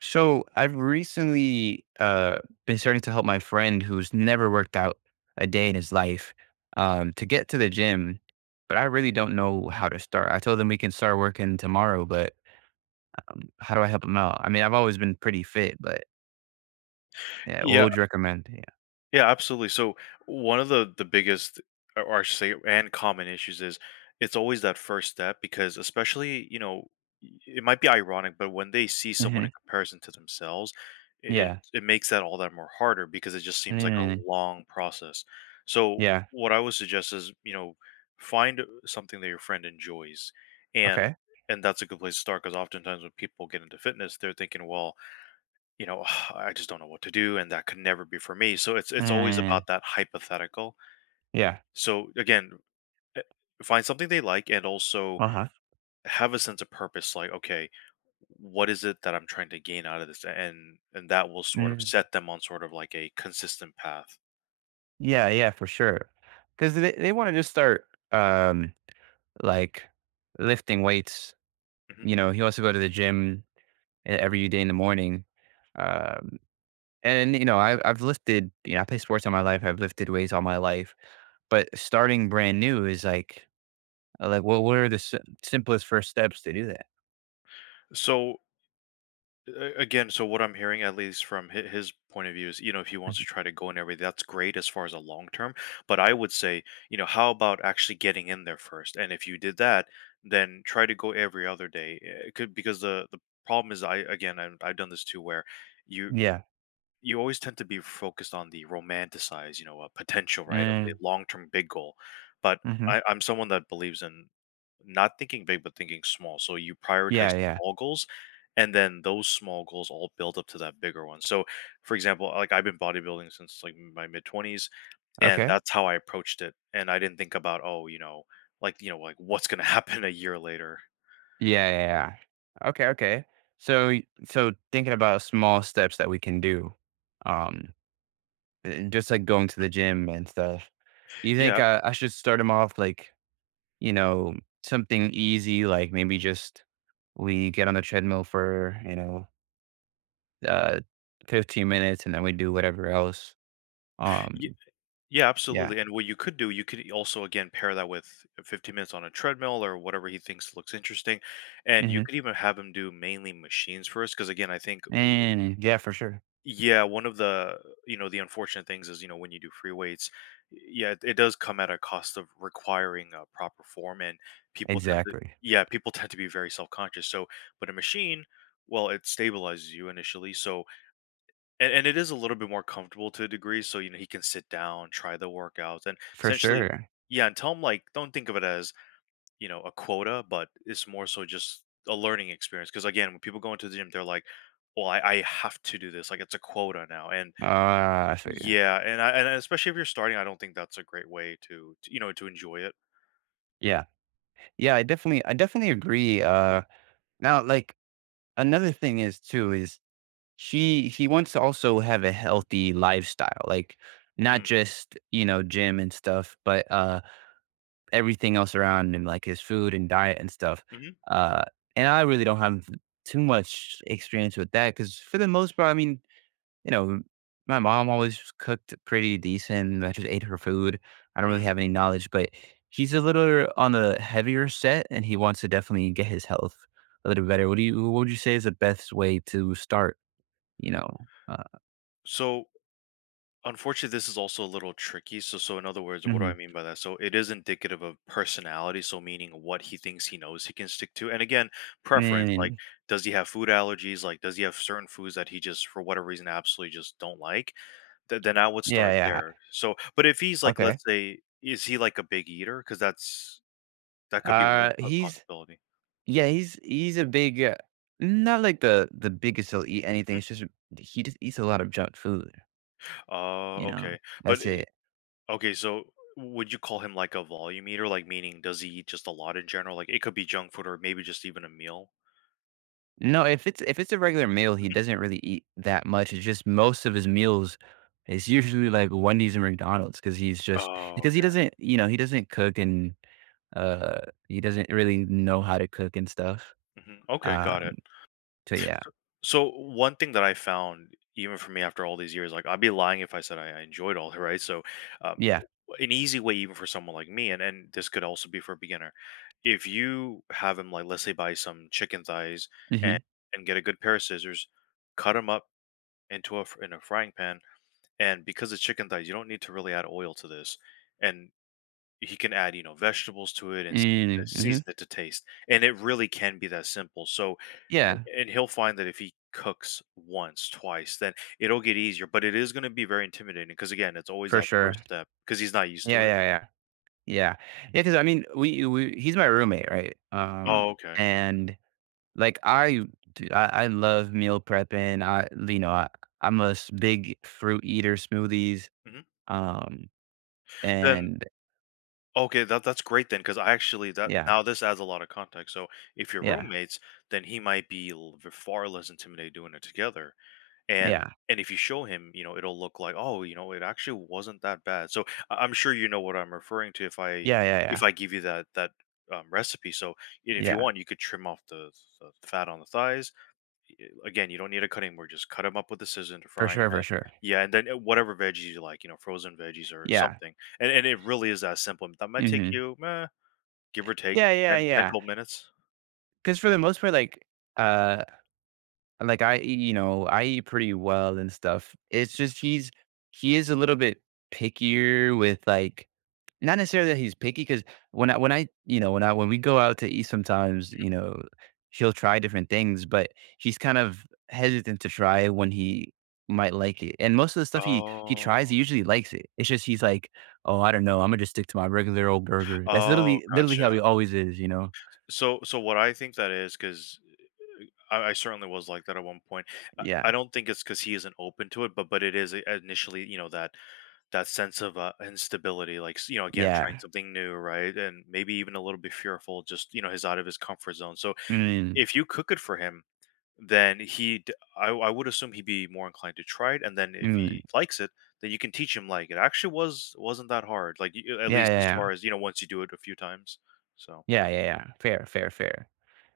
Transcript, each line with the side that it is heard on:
right: So I've recently been starting to help my friend who's never worked out a day in his life to get to the gym, but I really don't know how to start. I told him we can start working tomorrow, but how do I help him out? I mean, I've always been pretty fit, but yeah, what
left: Yeah,
right: would you recommend? Yeah.
left: yeah, absolutely. So one of the biggest, or I should say, and common issues is it's always that first step because especially it might be ironic, but when they see
right: Hmm.
left: someone in comparison to themselves, it
right: Yeah.
left: it makes that all that more harder because it just seems like a
right: Mm,
left: long process. So
right: yeah.
left: what I would suggest is find something that your friend enjoys, and
right: Okay.
left: that's a good place to start because oftentimes when people get into fitness, they're thinking, well you know, I just don't know what to do, and that could never be for me. So it's always
right: Mm,
left: about that hypothetical.
right: yeah.
left: So again, eh, find something they like and also
right: Uh huh.
left: have a sense of purpose. Like, okay, what is it that I'm trying to gain out of this? And that will sort of
right: Mm,
left: set them on sort of like a consistent path.
right: yeah. Yeah. For sure. Because they want to just start um, like lifting weights,
left: Mhm.
right: he also go to the gym every day in the morning. Um, and I've lifted. You know, I play sports all my life. I've lifted weights all my life. But starting brand new is like, well, what are the simplest first steps to do that?
left: So again, so what I'm hearing, at least from his point of view, is if he wants to
right: Mhm.
left: try to go and everything, that's great as far as a long term. But I would say, you know, how about actually getting in there first? And if you did that, then try to go every other day. It could because the problem is, I again, I, I've done this too, where you
right: Yeah.
left: you always tend to be focused on the romanticized, you know, potential, right, of a
right: Mm,
left: long-term big goal. But
right: mm-hmm.
left: I'm someone that believes in not thinking big, but thinking small. So you
right: Yeah.
left: prioritize
right: Yeah.
left: small goals, and then those small goals all build up to that bigger one. So, for example, like I've been bodybuilding since like my mid twenties, and
right: Okay.
left: that's how I approached it. And I didn't think about, oh, you know, like like what's gonna happen a year later.
right: Yeah. Yeah. Yeah. Okay. Okay. So, y- so thinking about small steps that we can do, um, and just like going to the gym and stuff. You think
left: Yeah,
right: I should start them off like, you know, something easy, like maybe just we get on the treadmill for, uh, 15 minutes and then we do whatever else. Um,
left: yeah,
right: yeah.
left: absolutely. And what you could do, you could also again pair that with 15 minutes on a treadmill or whatever he thinks looks interesting. And you
right: Hmm.
left: could even have him do mainly machines first because again, I think
right: And yeah, for sure.
left: yeah, one of the the unfortunate things is when you do free weights, yeah, it does come at a cost of requiring a proper form and people tend to
right: Exactly.
left: yeah, people tend to be very self-conscious. So, but a machine, well, it stabilizes you initially. So, and it is a little bit more comfortable to a degree, so, you know, he can sit down, try the workouts, and
right: For
left: essentially
right: sure.
left: yeah, and tell him, like, don't think of it as, you know, a quota, but it's more so just a learning experience. Because again, when people go into the gym, they're like, "Well, I have to do this, like, it's a quota now," and
right: Ah, I feel.
left: yeah, and especially if you're starting, I don't think that's a great way to you know, to enjoy it.
right: Yeah. Yeah. I definitely agree. Now, like another thing is too, is she wants to also have a
left: Mm-hmm.
right: healthy lifestyle, like not
left: Mm.
right: just, gym and stuff, but, everything else around him, like his food and diet and stuff.
left: Mhm.
right: Uh, and I really don't have too much experience with that because for the most part, I mean, you know, my mom always cooked pretty decent. I just ate her food. I don't really
left: Mm.
right: have any knowledge, but he's a little on the heavier set, and he wants to definitely get his health a little better. What do you? What would you say is the best way to start? You know.
left: So unfortunately, this is also a little tricky. So, so in other words, what do I
right: Mhm.
left: mean by that? So, it is indicative of personality. So, meaning what he thinks he knows he can stick to. And again, preference. Like,
right: Mm,
left: does he have food allergies? Like, does he have certain foods that he just, for whatever reason, absolutely just don't like? Then I would
right: yeah.
left: start
right: Yeah.
left: there. So, but if he's like,
right: Okay.
left: let's say, is he like a big eater? Because that's that could be one
right: He's
left: possibility.
right: Yeah, he's a big, not like the biggest, he'll eat anything.
left: Hmm?
right: It's just he just eats a lot of junk food,
left: Oh,
right: you know?
left: okay. But
right: That's
left: i-
right: it.
left: Okay, so would you call him like a volume eater? Like, meaning, does he eat just a lot in general? Like, it could be junk food or maybe just even a meal.
right: No, if it's a regular meal, he
left: Mhm.
right: doesn't really eat that much, it's just most of his meals is usually, like, Wendy's and McDonald's because he's, just
left: Oh,
right: because he
left: okay.
right: doesn't you know, he doesn't cook and, uh, he doesn't really know how to cook and stuff,
left: Hmm. Okay, got
right: um,
left: it.
right: so yeah.
left: So, so one thing that I found, even for me after all these years, like I'd be lying if I said I enjoyed all, right? So, um,
right: Yeah.
left: an easy way, even for someone like me, and this could also be for a beginner, if you have him like, let's say, buy some chicken thighs and
right: Mhm.
left: get a good pair of scissors, cut them up into in a frying pan. And because it's chicken thighs, you don't need to really add oil to this. And he can add, you know, vegetables to it and
right: Mm, mhm.
left: season it to taste. And it really can be that simple. So,
right: Yeah,
left: and he'll find that if he cooks once, twice, then it'll get easier. But it is going to be very intimidating because, again, it's always
right: for
left: that
right: sure.
left: first step because he's not used
right: Yeah,
left: to it.
right: yeah, yeah. Yeah. Yeah, because I mean, we he's my roommate, right? Um,
left: Oh, okay.
right: and, like, I dude, I love meal prepping. I you know, I I'm a s big fruit eater, smoothies,
left: Hmm.
right: um,
left: Then,
right: and
left: okay, that's great then because I actually, that
right: yeah,
left: now this adds a lot of context. So, if your
right: yeah,
left: roommates, then he might be far less intimidated doing it together and
right: yeah.
left: and if you show him you know it'll look like, oh, you know, it actually wasn't that bad. So I'm sure you know what I'm referring to if i
right: Yeah, yeah,
left: if
right: yeah.
left: i give you that recipe. So and if you
right: Yeah.
left: want you could trim off the fat on the thighs. Again, you don't need a cutting board, just cut them up with a scissors or
right: For
left: frying
right: sure, for
left: pan.
right: sure.
left: Yeah, and then whatever veggies you like, you know, frozen veggies or
right: Yeah.
left: something. And it really is that simple. That might take
right: Mhm.
left: you give or take
right: Yeah, yeah,
left: ten ten
right: yeah.
left: twelve minutes
right: Because for the most part, uh, like, I eat pretty well and stuff. It's just he's, he is a little bit pickier with, like. Not necessarily that he's picky, because when I you know, when I when we go out to eat sometimes, she'll try different things, but she's kind of hesitant to try when he might like it, and most of the stuff he tries,
left: oh
right: he usually likes it. It's just he's like, "Oh, I don't know, Imma just stick to my regular old burger." That's
left: oh,
right: literally how
left: gotcha.
right: he always is, you know?
left: So so what I think that is because I certainly was like that at one point. I
right: Yeah.
left: don't think it's because he isn't open to it, but it is initially, you know, that that sense of instability, like you know, again, trying
right: Yeah.
left: something new, right, and maybe even a little bit fearful, just you know, his out of his comfort zone. So
right: Mm.
left: if you cook it for him, then I would assume he'd be more inclined to try it, and then if
right: Mm.
left: he likes it, then you can teach him like it actually wasn't that hard, like at
right: Yeah, yeah,
left: least as
right: yeah.
left: far as you know, once you do it a few times. So,
right: Yeah, yeah, yeah. Fair, fair, fair.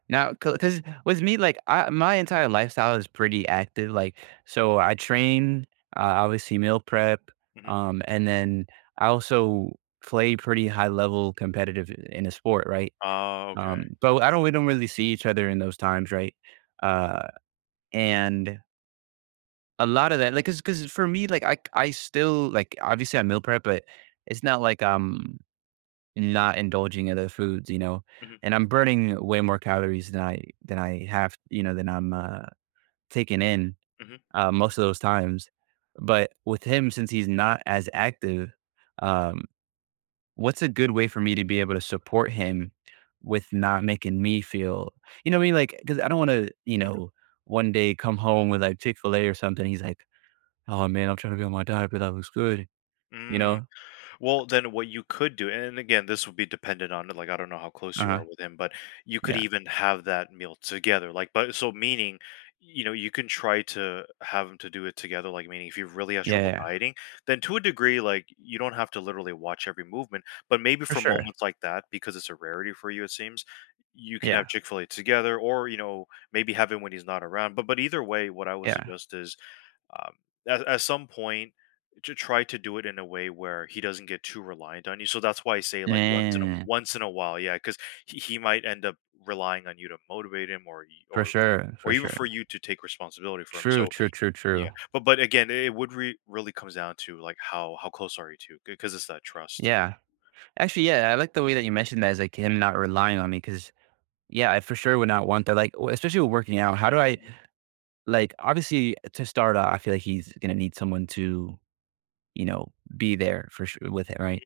right: Now, because with me, like my entire lifestyle is pretty active. Like, so I train, obviously meal prep,
left: mm-hmm.
right: and then I also play pretty high level competitive in a sport, right?
left: Uh, okay.
right: But I don't, we don't really see each other in those times, right? Uh, and a lot of that, like, because for me, like I still like, obviously I meal prep, but it's not like not indulging other foods,
left: Hmm.
right: and I'm burning way more calories than I have, than I'm taking in
left: Hmm.
right: most of those times. But with him, since he's not as active, um, what's a good way for me to be able to support him with not making me feel, you know what I mean, like, because I don't want to, one day come home with like Chick Fil A or something. He's like, "Oh man, I'm trying to be on my diet, but that looks good." you
left: Mm.
right: know.
left: Well, then what you could do, and again, this would be dependent on, like, I don't know how close
right: Uh
left: you
right: huh.
left: are with him, but you could
right: Yeah.
left: even have that meal together. Like but so meaning, you know, you can try to have him to do it together, like meaning if he really has
right: Yeah.
left: trouble
right: Yeah.
left: dieting, then to a degree, like you don't have to literally watch every movement, but maybe
right: For
left: for
right: sure.
left: moments like that, because it's a rarity for you, it seems, you can have
right: Yeah.
left: Chick-fil-A together or, you know, maybe have him when he's not around. But either way, what I would
right: Yeah.
left: suggest is um, at some point to try to do it in a way where he doesn't get too reliant on you. So that's why I say like
right: Mm,
left: once in a while. Yeah, because he might end up relying on you to motivate him or
right: for sure, for
left: or even for
right: sure.
left: you to take responsibility for him.
right: True,
left: So
right: true, true,
left: yeah,
right: true.
left: but again it would really comes down to like how close are you to because it's that trust.
right: Yeah. Actually, yeah, I like the way that you mentioned that, as like him not relying on me, because yeah, I for sure would not want that. Like, especially with working out, how do I like? Obviously, to start out, I feel like he's gonna need someone to, you know be there for sure with him, right?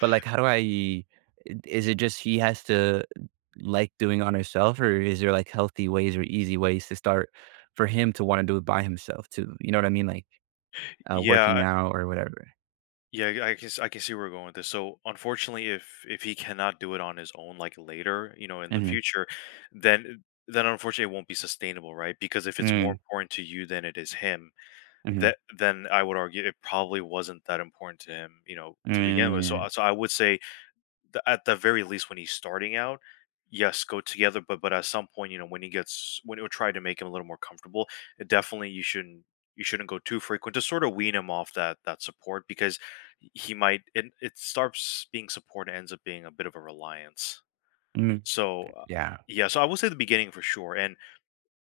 right: But like, how do I? Is it just he has to, like, doing on herself, or is there like healthy ways or easy ways to start for him to want to do it by himself too? You know what I mean? Like working
left: Yeah.
right: out or whatever.
left: I can see where we're going with this. So unfortunately, if he cannot do it on his own, like later, you know, in the
right: Mhm.
left: future, then then unfortunately it won't be sustainable, right? Because if it's more
right: Mm,
left: important to you than it is him,
right: mhm,
left: that then I would argue it probably wasn't that important to him, you know, to begin with. So
right: mm,
left: so I would say at the very least when he's starting out, yes, go together, but at some point, you know, when he gets when he'll try to make him a little more comfortable, it definitely you shouldn't go too frequent to sort of wean him off that that support, because he might it starts being support and ends up being a bit of a reliance.
right: mm,
left: So
right: yeah,
left: yeah, so I would say the beginning for sure,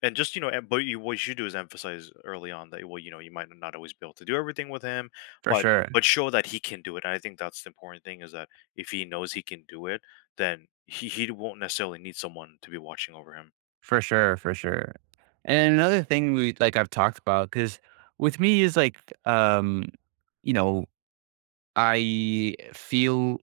left: and just you know but you, what you should do is emphasize early on that, well, you know, you might not always be able to do everything with him,
right: for
left: but
right: sure,
left: but show that he can do it. And I think that's the important thing is that if he knows he can do it, then he won't necessarily need someone to be watching over him.
right: for sure, for sure. And another thing, we like I've talked about because with me is like, you know, I feel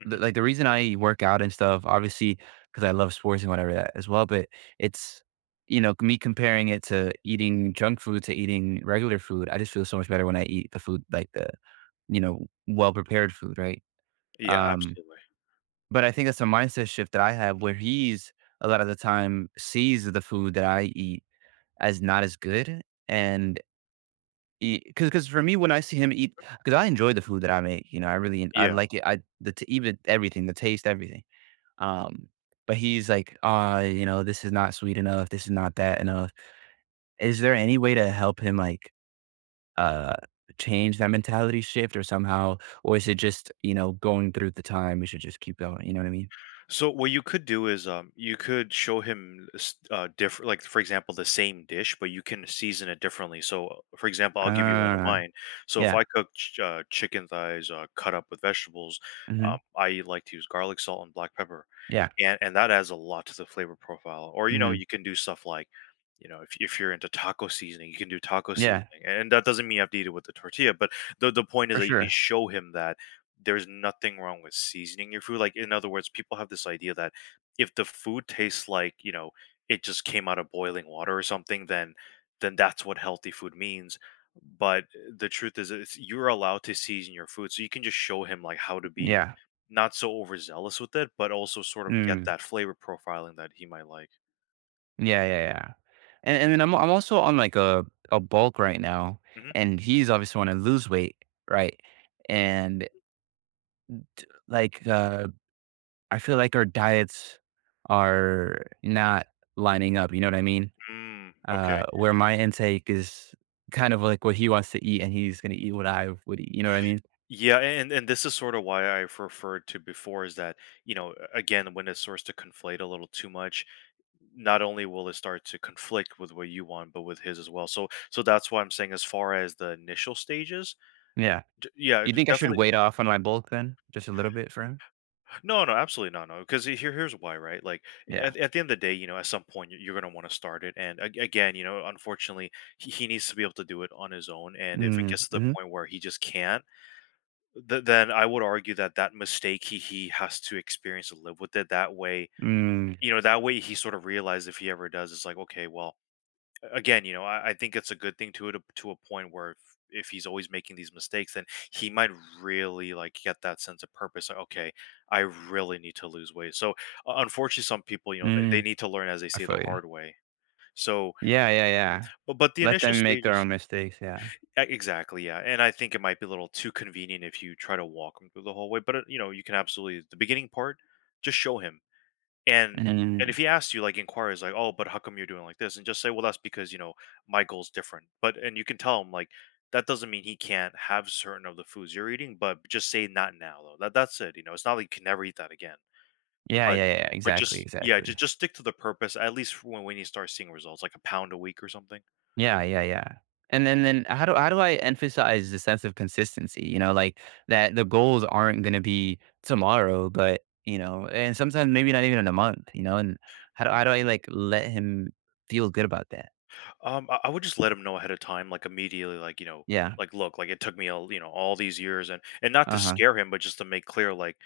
left: Hmm.
right: that, like, the reason I work out and stuff, obviously because I love sports and whatever that as well, but it's, me comparing it to eating junk food to eating regular food, I just feel so much better when I eat the food, like the, well prepared food, right?
left: Yeah,
right: Um,
left: absolutely.
right: But I think that's a mindset shift that I have, where he's a lot of the time sees the food that I eat as not as good. And because for me, when I see him eat, because I enjoy the food that I make, I
left: Yeah.
right: like it. Even everything, the taste, everything. Um, but he's like, "Ah, you know, this is not sweet enough. This is not that enough." Is there any way to help him like uh change that mentality shift or somehow, or is it just, going through the time? We should just keep going. You know what I mean?
left: So what you could do is you could show him different, like for example, the same dish but you can season it differently. So for example I'll give you one of
right: Uh
left: mine. So if
right: yeah.
left: I cook chicken thighs cut up with vegetables,
right: Mhm.
left: I like to use garlic salt and black pepper.
right: Yeah.
left: And that adds a lot to the flavor profile. Or, you know,
right: Mhm.
left: you can do stuff like, if you're into taco seasoning, you can do taco
right: Yeah,
left: seasoning. And that doesn't mean you have to eat it with the tortilla, but the point is
right: for
left: that you can
right: sure.
left: show him that there's nothing wrong with seasoning your food. Like in other words, people have this idea that if the food tastes like, it just came out of boiling water or something, then that's what healthy food means. But the truth is, you're allowed to season your food, so you can just show him like how to be
right: Yeah.
left: not so overzealous with it, but also sort of get
right: Mm.
left: that flavor profiling that he might like.
right: Yeah, yeah, yeah. And then I'm also on, like, a bulk right now,
left: Mhm.
right: and he's obviously wanna lose weight, right? And, like, I feel like our diets are not lining up, you know what I mean?
left: Mm,
right: Uh,
left: okay.
right: where my intake is kind of like what he wants to eat, and he's gonna eat what I would eat, you know what I mean?
left: Yeah, and this is sort of why I've referred to before is that, you know, again, when it starts to conflate a little too much, not only will it start to conflict with what you want, but with his as well. So that's why I'm saying as far as the initial stages,
right: Yeah.
left: yeah,
right: You think I should
left: definitely.
right: weight off on my bulk then? Just a little bit for him?
left: No, no, absolutely not. No, because here, here's why, right? Like
right: Yeah.
left: at the end of the day, you know, at some point you're going to want to start it. And again, you know, unfortunately, he needs to be able to do it on his own. And if it
right: Mm-hmm.
left: gets to the
right: Mm.
left: point where he just can't, then I would argue that that mistake he has to experience and live with it. That way,
right: Mhm. Mm.
left: you know, that way he sort of realizes if he ever does, it's like, okay, well, again, you know, I think it's a good thing to it to a point where if he's always making these mistakes, then he might really like get that sense of purpose. Like, okay, I really need to lose weight. So unfortunately, some people, you know, they
right: Mm,
left: need to learn as they
right: I
left: say the
right: feel you.
left: hard way. So,
right: Yeah, yeah, yeah.
left: but the
right: Let
left: initial
right: them make their
left: stages,
right: own mistakes, yeah.
left: exactly, yeah. And I think it might be a little too convenient if you try to walk him through the whole way. But you know, you can absolutely the beginning part, just show him. And and
right: Mm,
left: if he asks you, like, inquires, like, "Oh, but how come you're doing like this?" And just say, "Well, that's because, you know, my goal's different." But and you can tell him, like, that doesn't mean he can't have certain of the foods you're eating, but just say, "Not now, though." That that's it, you know? It's not like you can never eat that again.
right: yeah,
left: But
right: yeah, yeah,
left: but
right: exactly,
left: just yeah,
right: exactly.
left: just stick to the purpose, at least when you start seeing results, like a pound a week or something.
right: Yeah, yeah, yeah. And then how do I emphasize the sense of consistency, like that the goals aren't gonna be tomorrow, but, and sometimes maybe not even in a month, and how do
left: Mhm.
right: how do I, like, let him feel good about that?
left: I would just let him know ahead of time, like, immediately, like, you know,
right: Yeah.
left: like, "Look, like, it took me all, you know, all these years," and not to
right: Uh-huh.
left: scare him, but just to make clear, like,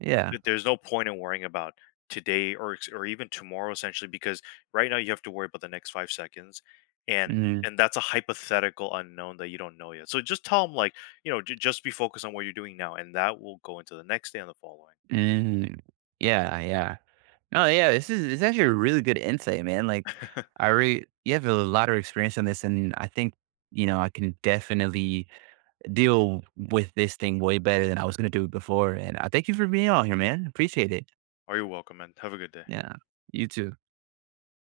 right: Yeah.
left: there's no point in worrying about today or or even tomorrow essentially because right now you have to worry about the next 5 seconds and
right: Mm,
left: and that's a hypothetical unknown that you don't know yet. So just tell them like, you know, just be focused on what you're doing now and that will go into the next day and the following.
right: mm, yeah, yeah. Oh yeah, this is, it's actually a really good insight, man. Like, I really you have a lot of experience on this, and I think, I can definitely deal with this thing way better than I was gonna do it before. And I thank you for being on here, man. Appreciate it.
left: Are you welcome and have a good day.
right: Yeah. You too.